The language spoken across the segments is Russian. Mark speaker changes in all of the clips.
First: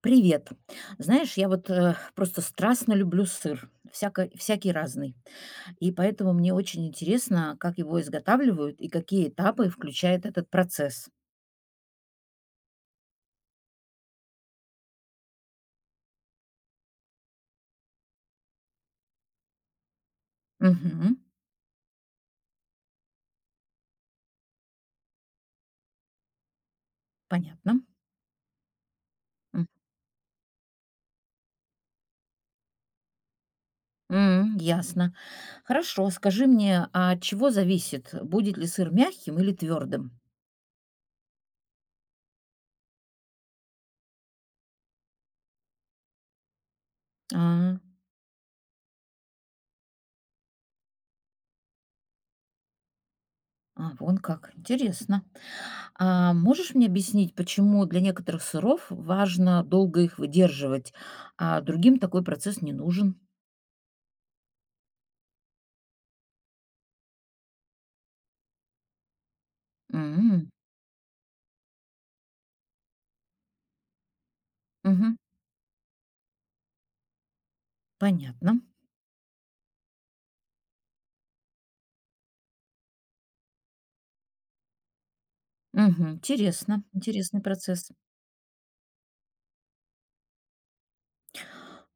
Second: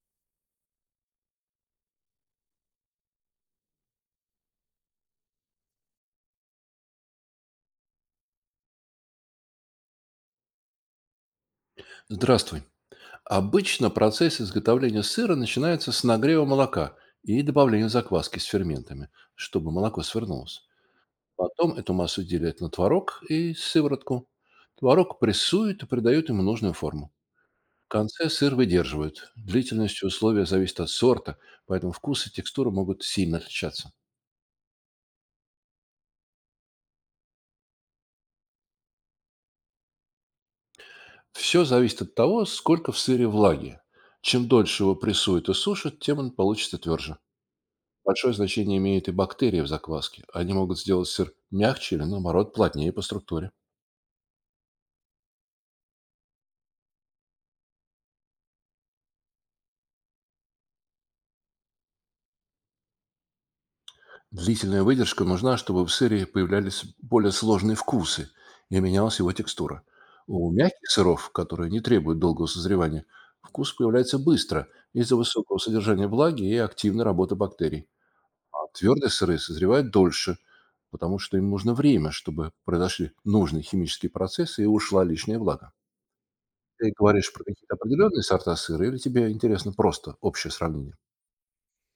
Speaker 1: Привет. Знаешь, я вот просто страстно люблю сыр, всякий разный. И поэтому мне очень интересно, как его изготавливают и какие этапы включает этот процесс.
Speaker 2: Здравствуй. Обычно процесс изготовления сыра начинается с нагрева молока и добавления закваски с ферментами, чтобы молоко свернулось.
Speaker 1: Мгм.
Speaker 2: Потом эту массу делят на творог и сыворотку. Творог прессуют и придают ему нужную форму.
Speaker 1: Понятно.
Speaker 2: В конце сыр выдерживают.
Speaker 1: М,
Speaker 2: Длительность условия зависит от сорта, поэтому вкус и текстура могут сильно отличаться.
Speaker 1: м, ясно. Хорошо, скажи мне, а от чего зависит, будет ли сыр мягким или твердым?
Speaker 2: Все зависит от того, сколько в сыре влаги. Чем дольше его прессуют и сушат, тем он получится тверже.
Speaker 1: А,
Speaker 2: Большое значение имеют и бактерии в закваске. Они могут сделать сыр мягче или, наоборот, плотнее по структуре.
Speaker 1: а, вон как, интересно. А можешь мне объяснить, почему для некоторых сыров важно долго их выдерживать, а другим такой процесс не нужен?
Speaker 2: Длительная выдержка нужна, чтобы в сыре появлялись более сложные вкусы и менялась его текстура.
Speaker 1: М,
Speaker 2: У мягких сыров, которые не требуют долгого созревания, вкус появляется быстро
Speaker 1: мгм.
Speaker 2: из-за высокого содержания влаги и активной работы бактерий.
Speaker 1: Понятно.
Speaker 2: А твердые сыры созревают дольше, потому что им нужно время, чтобы произошли нужные химические процессы и ушла лишняя влага.
Speaker 1: Мгм. Интересно,
Speaker 2: Ты говоришь
Speaker 1: интересный
Speaker 2: про какие-то
Speaker 1: процесс.
Speaker 2: определенные сорта сыра или тебе интересно просто общее сравнение?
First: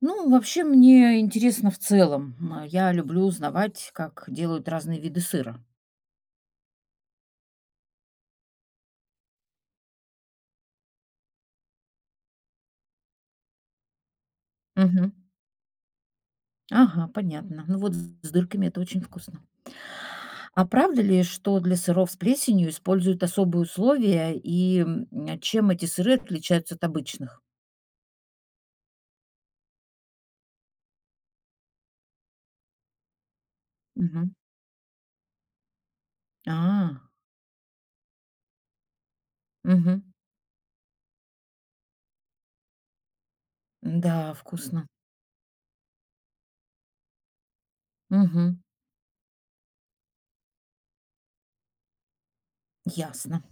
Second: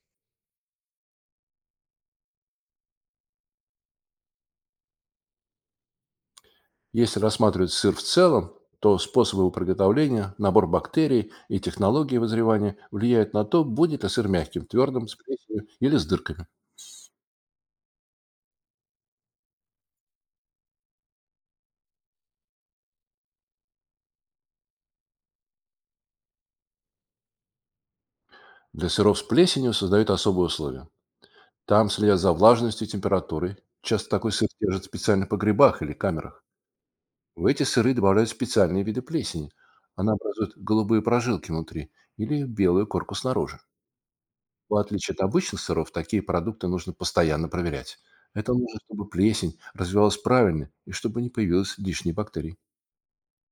Speaker 1: Ну, вообще мне интересно в целом. Я люблю узнавать, как делают разные виды сыра.
Speaker 2: Если рассматривать сыр в целом, то способы его приготовления, набор бактерий и технологии вызревания влияют на то, будет ли сыр мягким, твердым,
Speaker 1: Мгм.
Speaker 2: с плесенью или с дырками.
Speaker 1: Ага, понятно. Ну вот с дырками это очень вкусно. А правда ли, что для сыров с плесенью используют особые условия, а чем эти сыры отличаются от обычных?
Speaker 2: Для сыров с плесенью создают особые условия. Там следят за влажностью и температурой. Часто такой
Speaker 1: Мгм.
Speaker 2: сыр держат специально в специальных погребах или камерах.
Speaker 1: А,
Speaker 2: В эти сыры добавляют специальные виды плесени.
Speaker 1: мгм.
Speaker 2: Она образует голубые прожилки внутри или белую корку снаружи.
Speaker 1: Да,
Speaker 2: В
Speaker 1: вкусно.
Speaker 2: отличие от обычных сыров, такие продукты нужно постоянно проверять. Это
Speaker 1: Мгм.
Speaker 2: нужно, чтобы плесень развивалась правильно и чтобы не появилось лишних бактерий.
Speaker 1: Ясно.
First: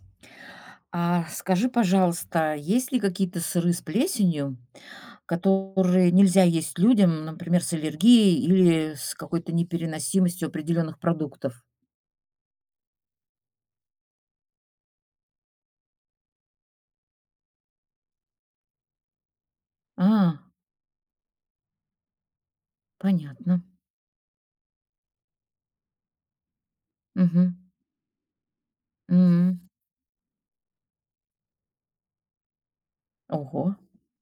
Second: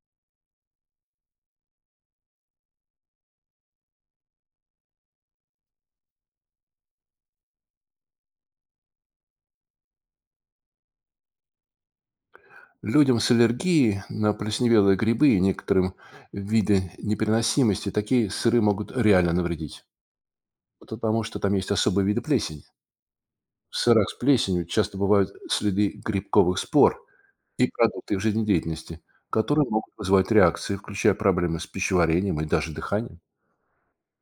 Speaker 1: А скажи, пожалуйста, есть ли какие-то сыры с плесенью, которые нельзя есть людям, например, с аллергией или с какой-то непереносимостью определенных продуктов?
Speaker 2: Людям с аллергией на плесневелые грибы и некоторым виды непереносимости такие сыры могут реально навредить,
Speaker 1: А,
Speaker 2: потому что там есть особые виды плесени.
Speaker 1: понятно.
Speaker 2: В сырах с плесенью часто бывают следы грибковых спор
Speaker 1: Мгм.
Speaker 2: и продукты их жизнедеятельности,
Speaker 1: М.
Speaker 2: которые могут вызывать реакции, включая проблемы с пищеварением и даже дыханием.
Speaker 1: Ого.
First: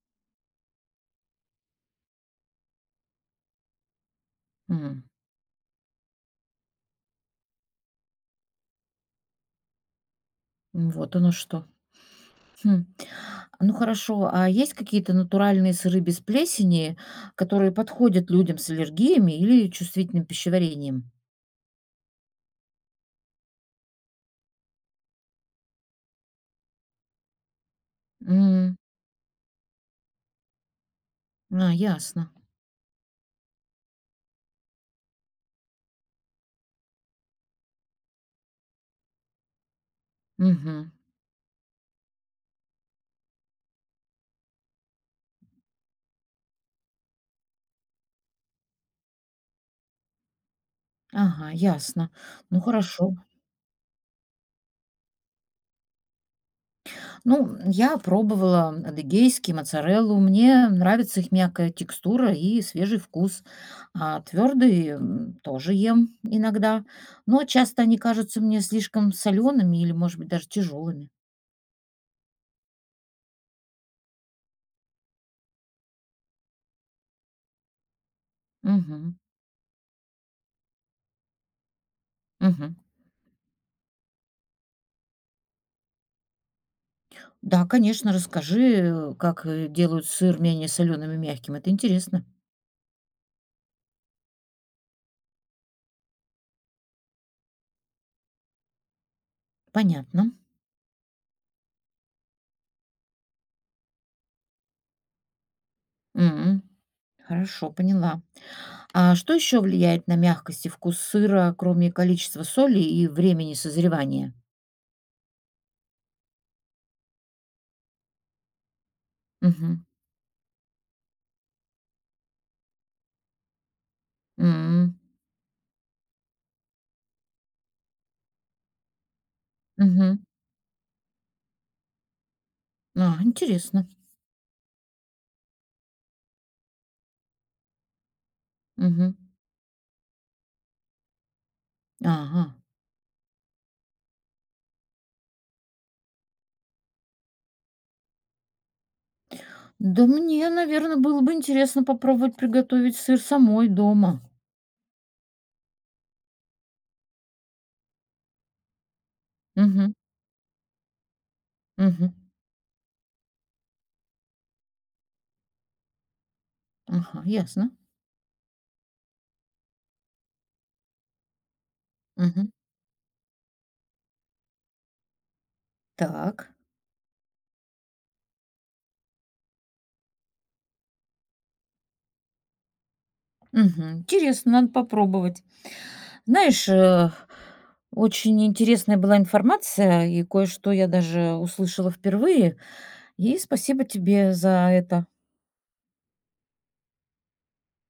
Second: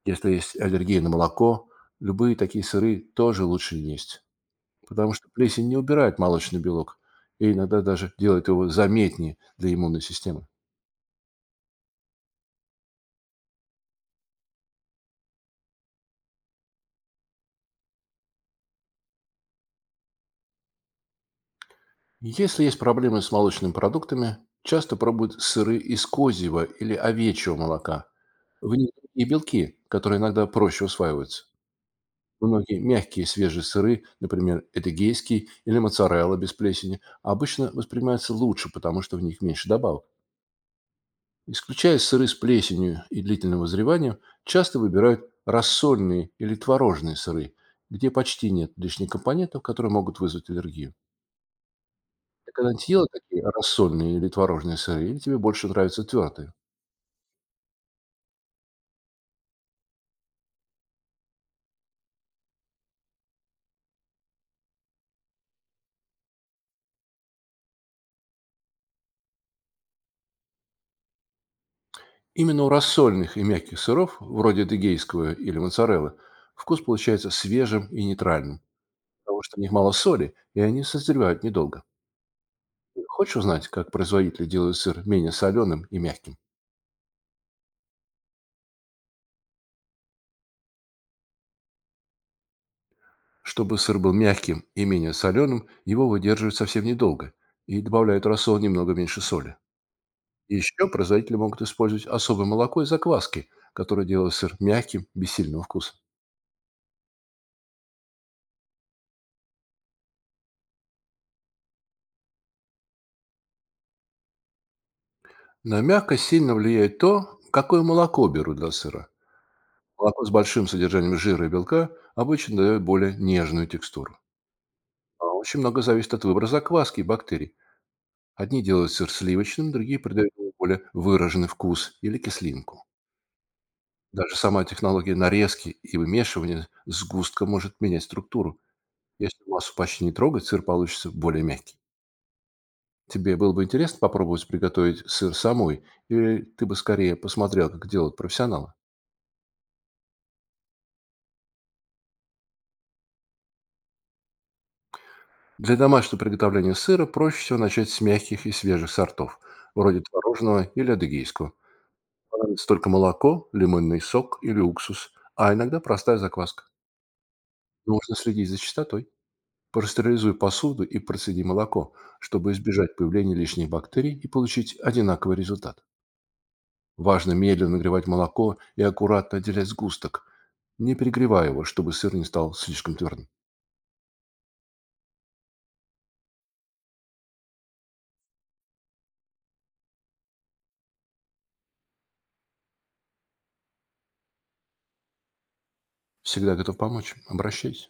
Speaker 2: Если есть аллергия на молоко, любые такие сыры тоже лучше не есть,
Speaker 1: М.
Speaker 2: потому что плесень не убирает молочный белок и иногда даже делает его заметнее для иммунной системы.
Speaker 1: Вот оно что. Хм. Ну хорошо, а есть какие-то натуральные сыры без плесени, которые подходят людям с аллергиями или чувствительным пищеварением?
Speaker 2: Если есть проблемы с молочными продуктами, часто пробуют сыры из козьего или овечьего молока. В
Speaker 1: М.
Speaker 2: них и белки, которые иногда проще усваиваются.
Speaker 1: А, ясно.
Speaker 2: Многие мягкие свежие сыры, например, эдегейский или моцарелла без плесени, обычно воспринимаются лучше, потому что в них меньше добавок.
Speaker 1: Мгм.
Speaker 2: Исключая сыры с плесенью и длительным вызреванием, часто выбирают рассольные или творожные сыры, где почти нет лишних компонентов, которые могут вызвать аллергию.
Speaker 1: Ага, ясно.
Speaker 2: Ты
Speaker 1: Ну
Speaker 2: когда-нибудь ела
Speaker 1: хорошо.
Speaker 2: такие рассольные или творожные сыры, или тебе больше нравятся твердые?
Speaker 1: Ну, я пробовала адыгейский, моцареллу. Мне нравится их мягкая текстура и свежий вкус. А твердые тоже ем иногда, но часто они кажутся мне слишком солеными или, может быть, даже тяжелыми.
Speaker 2: Именно у рассольных и мягких сыров, вроде дегейского или моцареллы, вкус получается свежим и нейтральным,
Speaker 1: Мгм.
Speaker 2: потому что в них мало соли, и они созревают недолго.
Speaker 1: Мгм.
Speaker 2: Хочешь узнать, как производители делают сыр менее соленым и мягким?
Speaker 1: Да, конечно, расскажи, как делают сыр менее соленым и мягким. Это интересно.
Speaker 2: Чтобы сыр был мягким и менее соленым, его выдерживают совсем недолго и добавляют в рассол немного меньше соли.
Speaker 1: Понятно.
Speaker 2: Еще производители могут использовать особое молоко и закваски, которое делают сыр мягким, без сильного вкуса.
Speaker 1: М, Хорошо, поняла. А что еще влияет на мягкость и вкус сыра, кроме количества соли и времени созревания?
Speaker 2: На мягкость сильно влияет то, какое молоко берут для сыра.
Speaker 1: Мгм.
Speaker 2: Молоко с большим содержанием жира и белка обычно дает более нежную текстуру.
Speaker 1: М,
Speaker 2: А очень много зависит от выбора закваски и бактерий. Одни делают сыр сливочным, другие
Speaker 1: мгм.
Speaker 2: придают ему более выраженный вкус или кислинку.
Speaker 1: А, интересно.
Speaker 2: Даже сама технология нарезки и вымешивания сгустка может менять структуру.
Speaker 1: Мгм.
Speaker 2: Если массу почти не трогать, сыр получится более мягкий.
Speaker 1: Ага.
Speaker 2: Тебе было бы интересно попробовать приготовить сыр самой, или ты бы скорее посмотрел, как делают профессионалы?
Speaker 1: Да мне, наверное, было бы интересно попробовать приготовить сыр самой дома.
Speaker 2: Для домашнего приготовления сыра проще всего начать с мягких и свежих сортов,
Speaker 1: Мгм,
Speaker 2: вроде творожного или адыгейского.
Speaker 1: мгм.
Speaker 2: Понадобится только молоко, лимонный сок или уксус, а иногда простая закваска.
Speaker 1: Ага, ясно.
Speaker 2: Нужно следить за чистотой. Пастеризуй посуду и процеди молоко,
Speaker 1: Мгм.
Speaker 2: чтобы избежать появления лишних бактерий и получить одинаковый результат.
Speaker 1: Так.
Speaker 2: Важно медленно нагревать молоко и аккуратно отделять сгусток, не перегревая его, чтобы сыр не стал слишком твердым.
Speaker 1: Мгм. Интересно, надо попробовать. Знаешь, очень интересная была информация, и кое-что я даже услышала впервые. И спасибо тебе за это.
Speaker 2: Всегда готов помочь. Обращайся.